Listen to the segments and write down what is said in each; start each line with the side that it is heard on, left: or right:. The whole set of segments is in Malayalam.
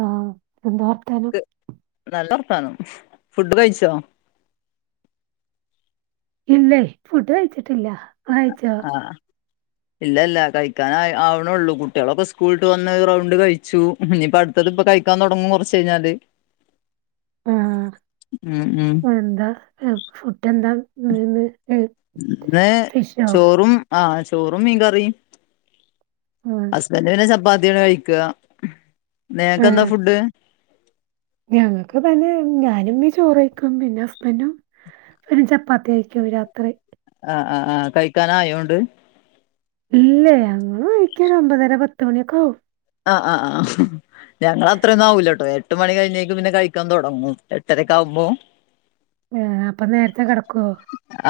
right: ആഹ് എന്താ വർത്താനം.
left: നല്ല വർത്താനം ഫുഡ് കഴിച്ചോ
right: ഇല്ല ഫുഡ് കഴിച്ചിട്ടില്ല ഇങ്ങള് കഴിച്ചോ?
left: ആഹ് ഇല്ല ഇല്ലാ കഴിക്കാൻ ആവണുള്ളൂ. കുട്ടികളൊക്കെ സ്കൂള് വിട്ട് വന്ന് ഒരു റൗണ്ട് കഴി ച്ചു ഇനിയിപ്പം അടുത്തത് ഇപ്പം കഴിക്കാൻ തുടങ്ങും കുറച്ച് കഴിഞ്ഞാല്.
right: ആഹ്
left: ഉം ഉം
right: എന്താ ഫുഡ് എന്താ ഇന്ന്
left: ഇന്ന്
right: ഫിഷോ?
left: ചോറും ആഹ് ചോറും മീൻ കറിയും
right: ആഹ്
left: എലോര് ചപ്പാത്തിംക്കോ കഴിക്ക നിങ്ങക്ക് എന്താ ഫുഡ്.
right: ഞങ്ങൾക്ക് തന്നെ ഞാനും ഉമ്മിം ചോറ് കഴിക്കും പിന്നെ ഹസ്ബൻ്റും. ചപ്പാത്തി കഴിക്കും രാത്രി.
left: ആഹ് ഹ് ആഹ് കഴിക്കാൻ ആയോണ്ട്.
right: ഇല്ലേ ഞങ്ങള് കഴിക്കാൻ ഒമ്പതര പത്തുമണ്യോക്കെ ആകും.
left: അ അ അഹ്. ഞങ്ങൾ അത്രെന്നും ആവൂല്ലട്ടോ എട്ട് മണി കഴിഞ്ഞേക്ക് പിന്നെ കഴിക്കാൻ തുടങ്ങും എട്ടരഒക്കെ ആകുമ്പോ. [inaudible]
right: ആ അപ്പൊ നേരത്തെ കിടക്കോ?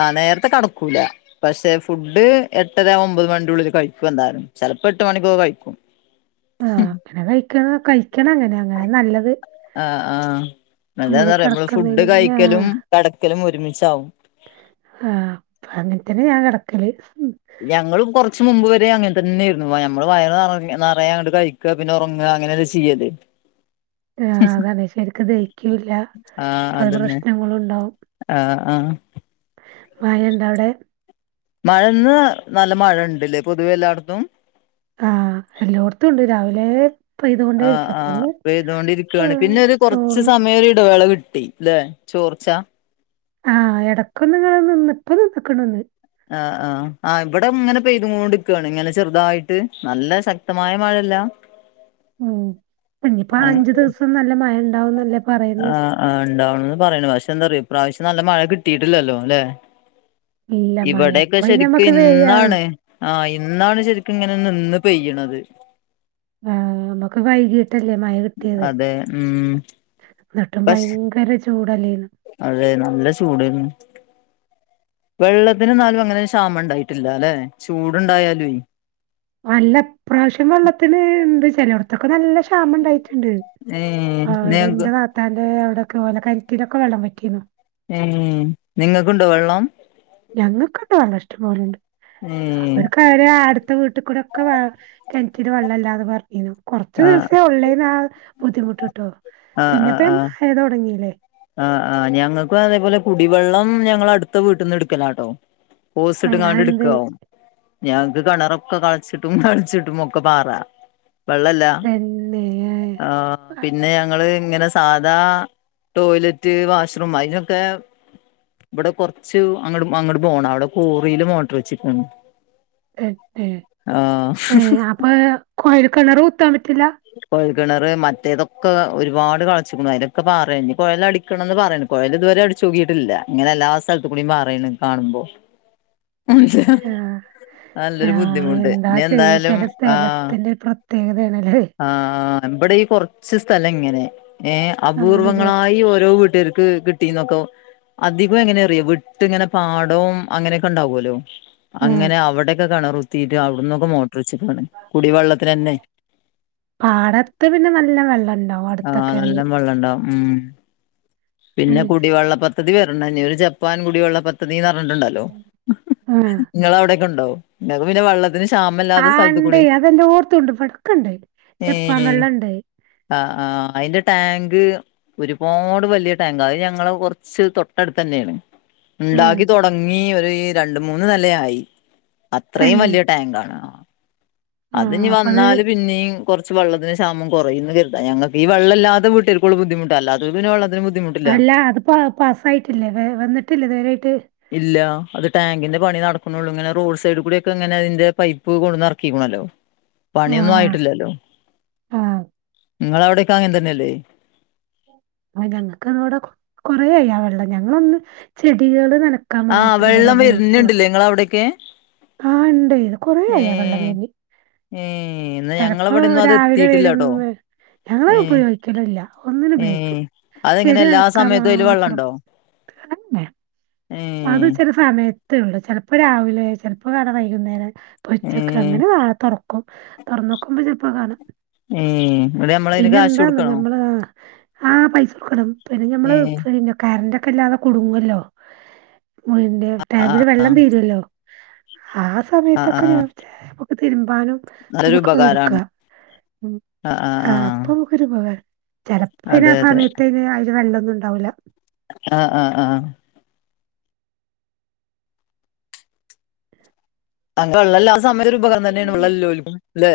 left: ആഹ് നേരത്തെ കടക്കൂല. പക്ഷെ ഫുഡ് എട്ടര ഒമ്പത് മണി ടോള്ളില് കഴിക്കും എന്തായാലും ചെലപ്പോ എട്ട് മണിക്കൊക്കെ കഴിക്കും.
right: ആഹ് അങ്ങനെ കഴിക്ക കഴിക്കണങ്ങനെ അങ്ങനെ നല്ലത്.
left: ആ ആഹ് എന്താനറിയോ നമ്മള് ഫുഡ്
right: കെടക്കുന്നതിന് മുന്നേ
left: കഴിക്കലും
right: ആഹ്
left: കിടക്കലും ഒരുമിച്ചാവും.
right: ആഹ് അങ്ങൻത്തന്നെ ഞാ കടക്കല്.
left: ഞങ്ങള് കുറച്ച് മുമ്പ് വരെ അങ്ങനെ തന്നെയായിരുന്നു ഞമ്മള് വയറ് നിറയ അങ്ങോട്ട് കഴിക്ക ക പിന്നെ ഒറങ്ങ പിന്നെ അങ്ങനല്ലെ ചെയ്യല്.
right: ആ അതാണെയ് ശരിക്ക് ദഹിക്കൂല്ല പല പ്രശ്നങ്ങളൂണ്ടാവും.
left: അ ആഹ്
right: മഴണ്ടൊവടെ.
left: മഴ ന്ന് നല്ല മഴുണ്ടല്ലേ പൊതുവെ എല്ലായിടത്തും.
right: ആഹ് എല്ലോട്ത്തൂണ്ട് രാവിലെ പെയ്തുകൊണ്ടേയിരിക്ക. പ്പോന്ന്
left: ണ്ട്ടാ പിന്നെ ഒരു കൊറച്ച് സമയം ഒരു ഇടവേള കിട്ടി ല്ലെ ചോർച്ച.
right: ആഹ് എടക്കൊന്ന് ങ്ങെന നിന്ന് ഇപ്പൊ നിന്ന്ക്ക്ണ്.
left: ആഹ് ആഹ് ആ ഇവിടെങ്ങനെ പെയ്തുകൊണ്ട്ക്കാണ് ങ്ങനെ ചെറുതായിട്ട് നല്ല ശക്തമായ മഴല്ല. ആഹ്
right: ം ഇഞിപ്പ ആ അഞ്ചു ദിവസം നല്ല മഴ ഉണ്ടാവുന്നല്ലേ പറയുന്നത്.
left: ആഹ് ആഹ് ഉണ്ടാവണന്ന് പറയുന്നു പക്ഷെ എന്താ പറയയാ ഇ പ്ര്രാവശ്യം നല്ല മഴ കിട്ടിയിട്ടില്ലല്ലോ അല്ലെ?
right: ഇല്ല മഴ
left: ഇവിടെക്കെ
right: ഇപ്പൊ പിന്നെ
left: ശരിക്ക്
right: നമ്മക്ക് വെയിലാ.
left: ഇന്നാണ്. ആഹ് ഇന്നാണ് ശരിക്ക്ങ്ങനെ നിന്ന് പെയ്യണത്.
right: ആഹ് അതൊക്ക് കഴിഞ്ഞ്. [unintelligible] കുറെ കഴിഞ്ഞല്ലേ മഴ കിട്ടിയത്.
left: അതെ ഉം
right: ന്നിട്ടും
left: പക്ഷെ
right: ഭയങ്കര ചൂടല്ലേര്ന്നു.
left: അതെ നല്ല ചൂടേര്ന്നു. വെള്ളത്തിന് ന്നാലും അങ്ങനൊരു ക്ഷാമണ്ടായിട്ടില്ലലെ ചൂട്ണ്ടായാലും.
right: അല്ല ഇപ്രാവശ്യം വെള്ളത്തിന് ണ്ട് ചെലോട്ത്തൊക്കെ നല്ല ക്ഷാമം ണ്ടായിട്ടുണ്ട്
left: ഏഹ്
right: അ അവിടെ
left: നിങ്ങക്ക്
right: ന്റെ താത്താന്റെ അവിടൊക്കെ ഓലെ കെണറ്റിലൊക്കെ വെള്ളം വറ്റീന്നു.
left: ഏ നിങ്ങക്ക്ണ്ടോ വെള്ളം?
right: ഞങ്ങകൊക്കുണ്ട്ക്കെ വെള്ളഷ്ടംപോലണ്ട്.
left: ഏ
right: അവരെ അട്ത്ത വീട്ടിക്കൂടൊക്ക വെ കെണറ്റില് വെള്ളല്ലാന്ന് പറഞ്ഞീന്നു. കൊറച്ച
left: ആഹ്
right: ദിവസേ ഉള്ളേനാൽ ആ ബുദ്ധിമുട്ട് ട്ടോ
left: അ അ ആഹ് ആ ആ് ഞങ്ങക്കു അതേപോലെ കുടിവെള്ളം ഞങ്ങളെ അട്ത്ത വീട്ട്ന്ന് അ്ട്ക്കലാട്ടോ.
right: അതെന്തേ
left: ഓസിട്ട്കാണ്ട്ട്കാവും. ഞങ്ങക്ക് കിണറൊക്ക കൾച്ച്ട്ടും [unintelligible] ഒക്കെ പാറ. വെള്ളല്ല
right: പിന്നെ
left: ആഹ് പിന്നെ ങ്ങള്ങ്ങനെ സാധാ ടോയ്ലറ്റ് വാഷ്റൂം അയിനൊക്കെ ബടെ കൊറച്ച് അങ്ങട് പോണം അവടെ കോറീല് മോട്ട്റ് വെച്ച്ക്കാണ്.
right: എ എ ഏഅപ്പൊ കൊഴല് കെണർ കുത്താംപറ്റൂല.
left: കൊഴൽകെണറ് മറ്റേതൊക്കെ ഒരുപാട് കളച്ച്ക്കുണു അയിലൊക്കെ പാറേണ് ഞി കൊഴല് അടി ക്കണന്ന് പറയണ് കൊഴ ൽഇതുവരെ അടിച്ചച്ച് നോക്കിയിട്ടില്ല ഇങ്ങനെ എല്ലാ സ തുണീമറാണ് കാണുമ്പോ. [unintelligible] മ
right: ആഹ്
left: നല്ലൊരു
right: ആഹ്
left: ബുദ്ധിമുട്ട്
right: എന്താ
left: ഇനി എന്തായാലും ആഹ്.
right: ത്യേകതയാണല്ലേ.
left: ആ ബടയീടെ കൊറച്ച് സ്ഥലങ്ങനെ ഏ അ
right: ആണ്ല്ലേ
left: അപൂർവങ്ങളായി ഓരോ വീട്ടുകാർക്ക് കിട്ട് [inaudible] അധികം എങ്ങനെ അറിയോ വിട്ട്ങ്ങനെ പാടോം അങ്ങനെക്കെണ്ടാവലോ
right: ആഹ്
left: അങ്ങനെ അവിടെയൊക്കെ കിണറുത്തീയിട്ട് അവിടന്നൊക്കെ മോട്ടോർ വച്ചക്കാണ് കുടിവെള്ളത്തിനന്നെ
right: പാടത്ത് പിന്നെ നല്ല വെള്ളം ഇണ്ട്
left: ആഹ് നല്ലം വെള്ളണ്ടവും ഉം പിന്നെ കുടിവെള്ള പദ്ധതി വരണം ഇഞ്ഞി ഒരു ജപ്പാൻ കുടിവെള്ള പദ്ധതിന്ന് പറഞ്ഞിട്ടുണ്ടല്ലോ
right: ഉം ആഹ്
left: ഹലോ ഇങ്ങളവ്ടൊക്കണ്ടോ? ഇങ്ങക്ക് പിന്നെ വെള്ളത്തിനു ക്ഷാമ
right: ആ ഇണ്ടേ അതെല്ലാട്ത്തുണ്ട് ഇവിട്ക്ക്ണ്ട്.
left: ഏഹേ ആ ആ അയിന്റെ ടാങ്ക് ഒരുപാട് വല്യയ ടാങ്കാ അത് ഞങ്ങളെ കൊറച്ച് തൊട്ടടുത്ത് തന്നെയാണ്.
right: ആഹ്
left: ണ്ടാക്കി തുടങ്ങി ഒരു രണ്ട് മൂന്ന് നെല ആയി അത്രയും
right: തന്നെ
left: വല്യയ ടാങ്ക് ആണോ
right: ആഹ്
left: അത്ഞ്ഞ്
right: അപ്പൊ അത്
left: വന്നാല് പിന്നീം കുറച്ച് വെള്ളത്തിന്റെ ക്ഷാമംകുറയുംന്ന് കരുതാ ഞങ്ങക്ക് ഈ വള്ളല്ലാത്ത വീട്ടേര്ക്കൊള്ളൂ ബുദ്ധമുട്ടല്ലാത്തവർക്ക് പിന്നെ വള്ളത്തിന് ബുദ്ധിമു
right: അല്ല അത് പ്പൊ പാസ്സായിട്ടില്ലേ അത് വന്നിട്ടില്ലേ ഇത് വരെ ആയിട്ട്
left: ഇല്ല അത് ടാങ്കിന്റെ പണി നടക്കുണൊള്ളൂ ഇങ്ങനെ റോഡ് സൈഡ് കൂടി ഒക്കെ ഇങ്ങനെ അതിന്റെ പൈപ് പൈപ്പും കൊട്ന്നെറക്കിക്ണല്ലോ പണിയൊന്നും
right: ആഹ്
left: ആയിട്ടില്ലല്ലോ.
right: ആഹ്
left: ഇങ്ങളെവിടെ ഒക്കെ അങ്ങൻ തന്നെഅല്ലേ
right: ആ ഞങ്ങക്കത്‌വെടെ കൊറേയായി ആ വെള്ളം ഞങ്ങളൊന്ന് ചെടികള് നന ക്കാ മാത്രേ ഇവിടെ ഉപയോഗിക്കൊള്ളൂ.
left: നിങ്ങളവിടൊക്കെ
right: ആഹ് ഇണ്ടേ കൊറെ ആയി ആ വെള്ളം വര്ണ്
left: ഏ എന്നാ
right: ചെലപ്പോ
left: ഞങ്ങളവിടെന്നും അത്
right: രാവിലെ
left: എത്തിയിട്ടില്ല
right: വരും
left: കേട്ടോ
right: ഞങ്ങള്
left: ഏ
right: ഉപ ഗിക്കലില്ല ഒന്നിനും
left: ഏ
right: ഉപയോഗിക്ക്ല്ല
left: അതെങ്ങനെ
right: ചെടി
left: എല്ലാ
right: നനക്കാ
left: സമയത്തും അതില്
right: മാത്രം
left: വെള്ളണ്ടോ
right: അ തന്നെ
left: ഏ
right: അത് ചെല സമയത്തേ ഒള്ളു ചെലപ്പോ രാവിലെ ചെലപ്പോ കാണാ വൈകുന്നേരം പൊച്ചക്കെ
left: ഏഹ്
right: അങ്ങനെ നേ തൊറക്കും തൊറന്നോക്കുമ്പോ ചെലപ്പോ കാണും
left: ഏഹ് ഇവിടെ നമ്മളതിന്
right: പിന്നെ
left: കാശ്
right: എന്താന്നോ
left: കൊടുക്കണോ
right: ഞമ്മള് ആ ആ പൈസ കൊടു പിന്നെ ഞമ്മള്
left: ഏഹ്
right: പിന്നെ കറന്റ ഒക്കെ ഇല്ലാതെ കുടുങ്ങല്ലോ മുറിന്റെ ടാങ്കില് വെള്ളം തീരുവല്ലോ ആ
left: ആഹ്
right: സമയത്തൊക്കെ ഞാൻ
left: ആഹ്
right: ചെലേപ്പൊക്കെ തിര്മ്പാനും
left: നല്ലൊരു
right: ഇതിനൊക്കൊ
left: ഉപകാരാണ്
right: ഇട്ക്കാ ഉം ആഹ് ഇപ്പ നമുക്കൊരു ഉപകാരാ ചെലപ്പയ്ന് ആ
left: അതെ അതെ
right: സമയത്തയ്ന് അയില് വെള്ളാന്നും ഇണ്ടാവൂല്ല
left: ആഹ് ആഹ് ആഹ് ആ ബെള്ളല്ലാത്ത സമയത്തൊരു ഉപകാ തന്നേണ് വെള്ളല്ലോലും അല്ലെ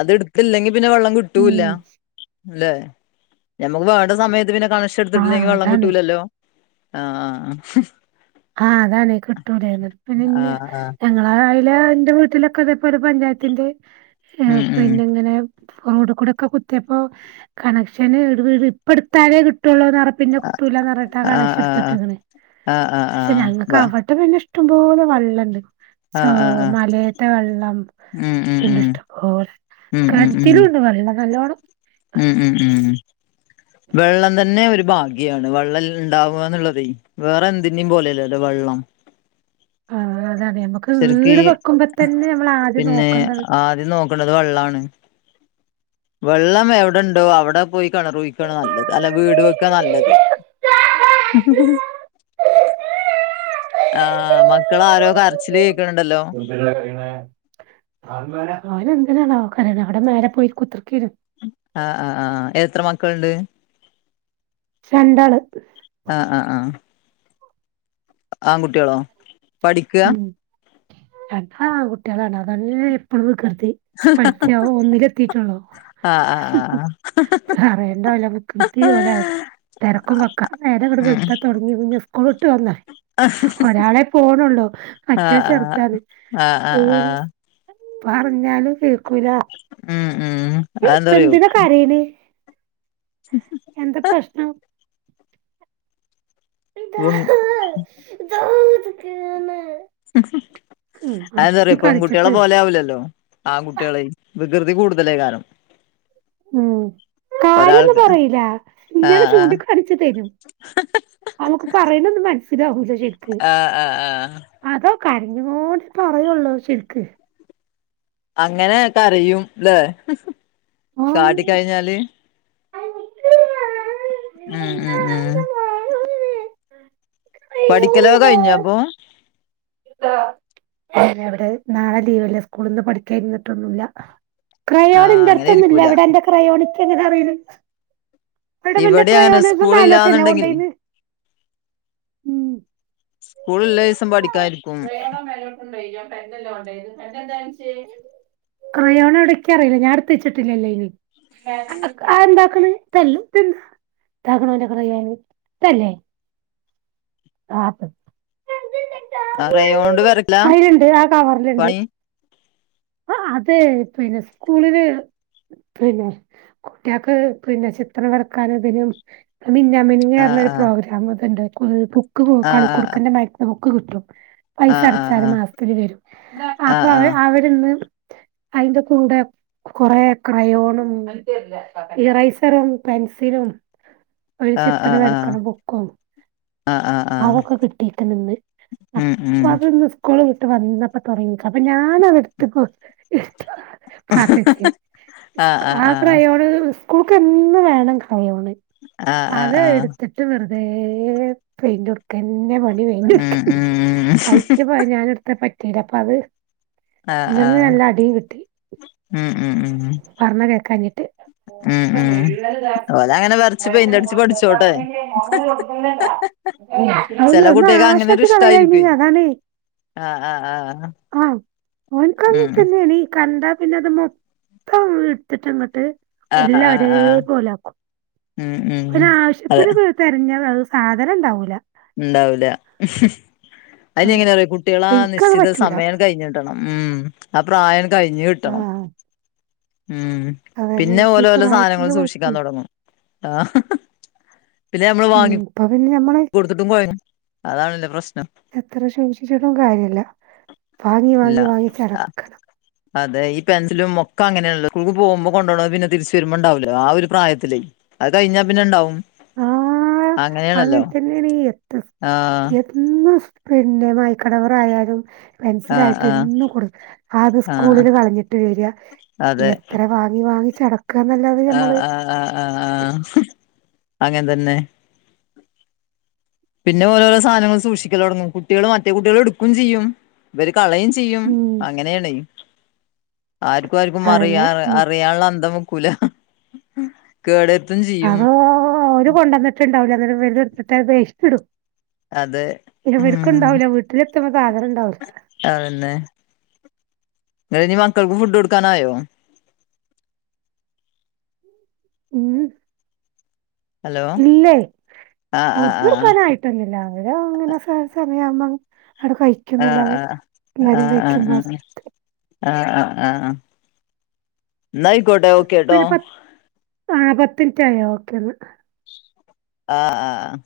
left: അത്ഇടുത്തില്ലെങ്കി പിന്നെ വെള്ളം കിട്ടൂല്ല
right: ഉം
left: ല്ലേ? ഞമ്മക്ക് വേണ്ട സമയത്ത് പിന്നെ
right: ആ
left: കണക്ഷനിട്ത്തിട്ടില്ലെങ്കി വെള്ളം
right: അതാണ്.
left: ക്‌ട്ടൂലല്ലോ? ആഹ് ആഹ് ആഹ്
right: ആഹ് അതാണ് കിട്ടൂല്ലേ ന്ന്ട്ട് പിന്നെ ഇഞ്ഞ്
left: ആഹ് ആഹ്
right: ഞങ്ങളെ അയിലെ ഇന്റെ വീട്ടിലൊക്കെ ഇതെ പോലെ പഞ്ചായത്തിന്റെ
left: ഉം
right: ഏഹ്
left: ഉം
right: പിന്നെ ഇങ്ങനെ റോഡ് കൂടൊക്കെ കുത്തിയപ്പോ കണക്ഷന് ഇടട് ഇപ്പടുത്താലേ കിട്ടുവുള്ളൂന്നറ പിന്നെ കിട്ടൂലാന്നറ്ഞ്ഞ്ട്ട് ആ
left: ആഹ് ആഹ്
right: കണെക്ഷന്ട്ത്തിട്ട്ക്ക്‌ണ്
left: ആഹ് ആഹ്
right: പക്ഷെ
left: ആഹ്
right: ഞങ്ങക്ക്
left: ആഹ്
right: അവടെ പിന്നെ ഇഷ്ടംപോലെ വള്ളണ്ട്. ച്ചൊ
left: ആഹ് ആഹ് ആഹ്
right: മലേത്തെ വെള്ളം
left: ഉം ഉം
right: ഇണ്ട്
left: ഉം
right: ഇഷ്ടംപോലെ
left: ഉം ഉം
right: കെണറ്റിലും ഇണ്ട് വെള്ളം നല്ലോണ്ണം
left: ഉം ഉം ഉം ഉം വെള്ളം തന്നെ ഒരു ഭാഗ്യാണ് വെള്ളം ഇണ്ടാവാന്നുള്ളതേ വേറെന്തിന്റേം പോലയല്ലല്ലോ വെള്ളം
right: ആ അതാണ് ഞമ്മക്ക്
left: ശരിക്ക്
right: വീട് വെക്കുമ്പോ തന്നെ നമ്മൾ ആദ്യം നോക്കേണ്ടത്
left: ദ്യം നോക്ക്ണത് വെള്ളാണ് വെള്ളം എവിടെണ്ടോ അവിടെ പോയി കിണറുഴിക്കാണ് നല്ലത്. അല്ല വീട് വെക്കാ നല്ലത് ആഹ് മക്കളാരോ കരച്ചില് കേക്കണ് ണ്ടല്ലോ
right: അവനെന്തിനാണാവോ കരേണെ അവിടെ മേലെ പോയി കുത്തിർക്കേനു
left: ആ ആ ആ എത്ര മക്കള്ണ്ട്
right: രണ്ടാൾ
left: ആ ആ ആഹ് ആൺകുട്ടിളോ
right: ഉം അ [unintelligible] ആൺ കുട്ടിളാണ് അതന്നെ എപ്പഴും വികൃതി പഠിച്ചോ ഒന്നിലെത്തിട്ടുള്ളൂ
left: ആ ആ ആ ആ
right: പറയേണ്ട ഓലെ വൃകൃതി ഓലടി തെരക്കുംവക്ക നേരെ ങ്ങട്
left: ഉം
right: വെള്ത്താ തുട്ങ്ങി പിന്നെ സ്കൂൾ വിട്ട് വന്നാ
left: ആഹ ഹ് ഹ്
right: ത്രള്ളൂ മറ്റെ ചെറ്താണ്
left: ആ ആ ആ
right: [unintelligible] പറഞ്ഞാലും കേക്കൂല.
left: മ്മ് മ്മ്
right: ഇപ്പ
left: അന്തറിയോ
right: എന്തിനാ കരയണേ എന്താ പ്രശ്നം ദാ ദാഹിക്ക്ണ് ഉം അവിടെ
left: അതെന്താറിയോ പെൺകുട്ടിളെ
right: ചൂണ്ടിക്കാണിച്ചിട്ട്
left: പോലെ ആവില്ലല്ലോ ആൺകുട്ടിയെൾ വികൃതി കൂടുതലയിക്കാരം
right: ഉം കാര്യൊന്നും പറയില ഇങ്ങെനെ
left: ആഹ് ആഹ്
right: ചൂണ്ടിക്കാണിച്ചു തേരും അവുക്ക് പറയുന്ന ഒന്നും മനസ്സിലാവൂല്ല ശരി
left: ആഹ ആഹ ആഹ
right: അതോ കര്ഞ്ഞ്ങ്ങോണ്ട് പറയുള്ളൂ ശെര്ക്ക്
left: അങ്ങനെ കരിയുംല്ലേ
right: ആഹ്
left: കാട്ടിക്കഴിഞ്ഞാല് ഉം ഉം ഉം പഠിക്കലൊകെ കഴിഞ്ഞൊ അപ്പൊ
right: [unintelligible] അവിടെ നാളെ ലീവേലെ സ്കൂൾന്ന് പഠിക്കായിരുനെട്ടോന്നുമില്ല ക്രയോണ്
left: ആഹ് അങ്ങനെ
right: ഇൻ്റെടുത്തൊന്നുല്യ
left: ഇരിക്കൂല
right: ഇവിടെ ഇൻ്റെ ക്രയോണ് ഇനികെൻതിനാണ് എടാവൻ്റെ
left: ഇവിടെ അങ്ങനെ
right: ക്രയോണ് നാലോട്ടല്ലെ
left: സ്കൂളില്ലാന്നുണ്ടെങ്കില്
right: കൊണ്ടയിന്ന് ഉം
left: സ്കൂൾള്ള ദിവസം പഠിക്കാൻ ഇരിക്കും
right: [unintelligible] പേന്നെല്ലേ [unintelligible] ക്രയോണ് എവിടെ ഇക്കറിയില്ല ഞാൻ എടുത്ത് വച്ചിട്ടില്ലല്ലേ അയിന് ആഹ ആന്താക്കണ് തല്ലും ഇതാക്കണ് അൻ്റെ ക്രയോൺ ഇതല്ലേ
left: ക്രയോണ്ട് വരക്കലാ
right: [inaudible] ആയ്യിൽണ്ട് ആ കവറിൽണ്ട്
left: പണി
right: ആഹ അതെ പിന്നെ സ്കൂളില് പിന്നെ കുട്ട്യേൾക്ക് പിന്നെ ചിത്രം വരക്കാൻ ഇതിനും മിന്നാമിനു ഞ്ഞന്ന്
left: ആഹ്
right: പറഞ്ഞേരു
left: ആഹ്
right: പ്രോഗ്രാം ഇത്ണ്ട് ബുക്ക്
left: ആഹ്
right: കളിക്കുടുക്കന്റെമതിരത്തെ ബുക്ക് കിട്ടും. പൈസ
left: ആഹ്
right: അടച്ചാല്
left: ആഹ്
right: മാസത്തിലൽ വെരും അപ്പൊ അവ
left: ആഹ്
right: അവരിന്ന് അതിന്റെ കൂടെ കോറേ ക്രയോണും, ഇറൈസറും പെൻസിലും ഒരു
left: ആഹ് ആഹ്
right: ചിത്രം വര്ക്കണേ
left: ആഹ്
right: ബുക്കും
left: ആഹ് ആഹ് ആഹ് ആഹ് ആഹ്
right: അതൊക്കെ കിട്ടിക്ക്ണ് ഇന്ന്
left: ഉം ഉം
right: അപ്പത്ന് സ് കൂൾ വിട്ട് വന്നപ്പോ തുടങ്ങിക്ക അപ്പൊ ഞാനത് ഇട്ത്ത് പോ ഇഷ്ട പാർത്തച്ചേ
left: ആഹ് ആഹ്
right: ആ
left: ആഹ്
right: ക്രയോണ് സ്കൂൾക്ക് എന്നും വേണം ക്രയോണ്
left: ആഹ് ആഹ്
right: അത്
left: ആഹ്
right: എട്ത്ത്ട്ട് വെറ്തേ പെയിന്റൊട്ക്കും ക്കനെ പാണി
left: ഉം
right: പെയിന്റോട്ട്ക്ക്
left: ഉം
right: അയിക്ക് ഞാനെട്താൽ പറ്റില്ല അപ്പ അത്.
left: ആഹ്
right: ഇന്റെന്ന്
left: ആഹ്
right: നല്ല അടി കിട്ടി
left: ഉം ഉം ഉം
right: പറഞ്ഞ കേക്കഞ്ഞിട്ട്
left: ഉം ഉം ഓലങ്ങനെ വരച്ച് പെയിന്റടിച്ച് പഠിച്ചോട്ടെ
right: [unintelligible]
left: ചെല
right: ഓൻ
left: കുട്ടികക്ക് അങ്ങനൊരു
right: നാശാക്കി കളയാണ്ണീ
left: ഇഷ്ടായിരിക്കുവേ
right: അതാ ണെ
left: ആഹ് ആഹ് ആഹ് ആ
right: ആഹ് ഓൻക്കങ്ങതന്നെണ് കണ്ടാ പിന്നെ അത് മൊത്തം ഇട്ത്തിട്ട് ഇങ്ങോട്ട്
left: ആഹ് ആഹ്
right: എല്ലരെ
left: ആഹ്
right: പോലാക്കും
left: ഉം ഉം അതെ
right: ഒരാവശ്യത്തിന് പ്ത്തെരഞ്ഞാ സാധനം ണ്ടാവൂല
left: ഇണ്ടാവൂല അതിനെങ്ങനെ
right: അപ്പ
left: അറിയോ കുട്ട്യാളാ
right: എനിക്കത്
left: നിശ്ചിത
right: പറ്റൂല
left: സമയം കഴിഞ്ഞ് കിട്ടണം മ്ഹ് ആ പ്രായട് കഴിഞ്ഞ് കിട്ടണം
right: ആഹ്
left: ഉമ്
right: അതന്നെ
left: പിന്നെ
right: ഈ
left: ഓല് ഓലെ സാധനങ്ങൾ
right: പ്രായത്തിന്റെ
left: സൂക്ഷിക്കാൻ
right: കുഴപ്പേ
left: തൊടങ്ങും ആഹ് പിന്നെ നമ്മള്
right: ഉം
left: വാങ്ങി
right: ഇപ്പൊ പിന്നെ ഞമ്മള്
left: കൊട് കൊടുത്തുട്ടും കോയങ്ങും അതാണളേ പ്രശ്നം
right: എത്ര ശ്രമിച്ചിട്ടും കാര്യല്ല വാങ്ങി
left: ഇല്ല
right: വാങ്ങി വാങ്ങി
left: ആ
right: ചടക്കാണ്
left: അതെ ഈ പെൻസിലും അങ്ങനെയല്ല പോകുമ്പോ കൊോ പിന്നെ തിരിച്ച വരുമ്പോണ്ടാവോ ആ ഒരു പ്രായത്തിലേ അത് കഴിഞ്ഞാൽ പിന്നെ ഉണ്ടാവും
right: ആഹ് അങ്ങത്തെന്നേണ് എത്ത
left: ആഹ്
right: എ ഇന്ന് സ് പിന്നെ മായ്ക്ക ടവറായാലും
left: ആഹ്
right: പെൻസിലായിട്ട്
left: ആഹ്
right: എന്നും കൊടു അത്
left: ആഹ്
right: സ്കൂളിൽ കളഞ്ഞിട്ട് വരാ
left: അതെ
right: എത്ര വാങ്ങി വാങ്ങി ച്ചട
left: ആഹ് ആഹ് ആഹ് അങ്ങനെ തന്നെ പിന്നെ ഓരോരോ സാധനങ്ങ സൂഷിക്കലൊടങ്ങും കുട്ടികൾ മറ്റേ കുട്ടികൾ എടുക്കും ചെയ്യും ഇവര് കളയും ചെയ്യും
right: ഉം
left: അങ്ങനെയെ ണെ ആർക്കും ആർക്കും അറിയാ
right: അതന്നെ മ
left: അറിയാളേ അന്തം വെക്കൂല കേടര്ത്തും ചെയും
right: അതൊ ര് കൊണ്ടന്നിട്ടുണ്ടാവല [unintelligible] വെയ്സ്റ്റ് ഇടും
left: അതെ
right: [unintelligible]
left: ഉം
right: ഇണ്ടാവൂല വീട്ടില എത്ത്മ്പോ സാധനം ഇണ്ടാവൂല്ല
left: അതന്നെ നിങ്ങൾ പിന്നെ മക്കൾക്ക് ഫുഡ് കൊടുക്കാനായോ
right: ഉമ്
left: ഹലോ
right: ഇല്ലേ
left: ആഹ് ആഹ് ആഹ്
right: ഫുഡോടുക്കാനായി ട്ട്ന്നുല്ല അവര് അങ്ങനെ സ സമയാവുമ്പ ആടെ കയ് ക്യു
left: ആഹ്
right: ല്ലാതെ
left: ആഹ്
right: എല്ലരും
left: ആഹ് ആഹ്
right: വെക്കുമ്പോ
left: ആഹ് ആഹ് ആഹ് ന്നാ ആയിക്കോട്ടെ ഓകേട്ടോ
right: ആഹ് പത്തിൻറ്റായോ ഓക്കെന്നാ
left: ആഹ് ആഹ്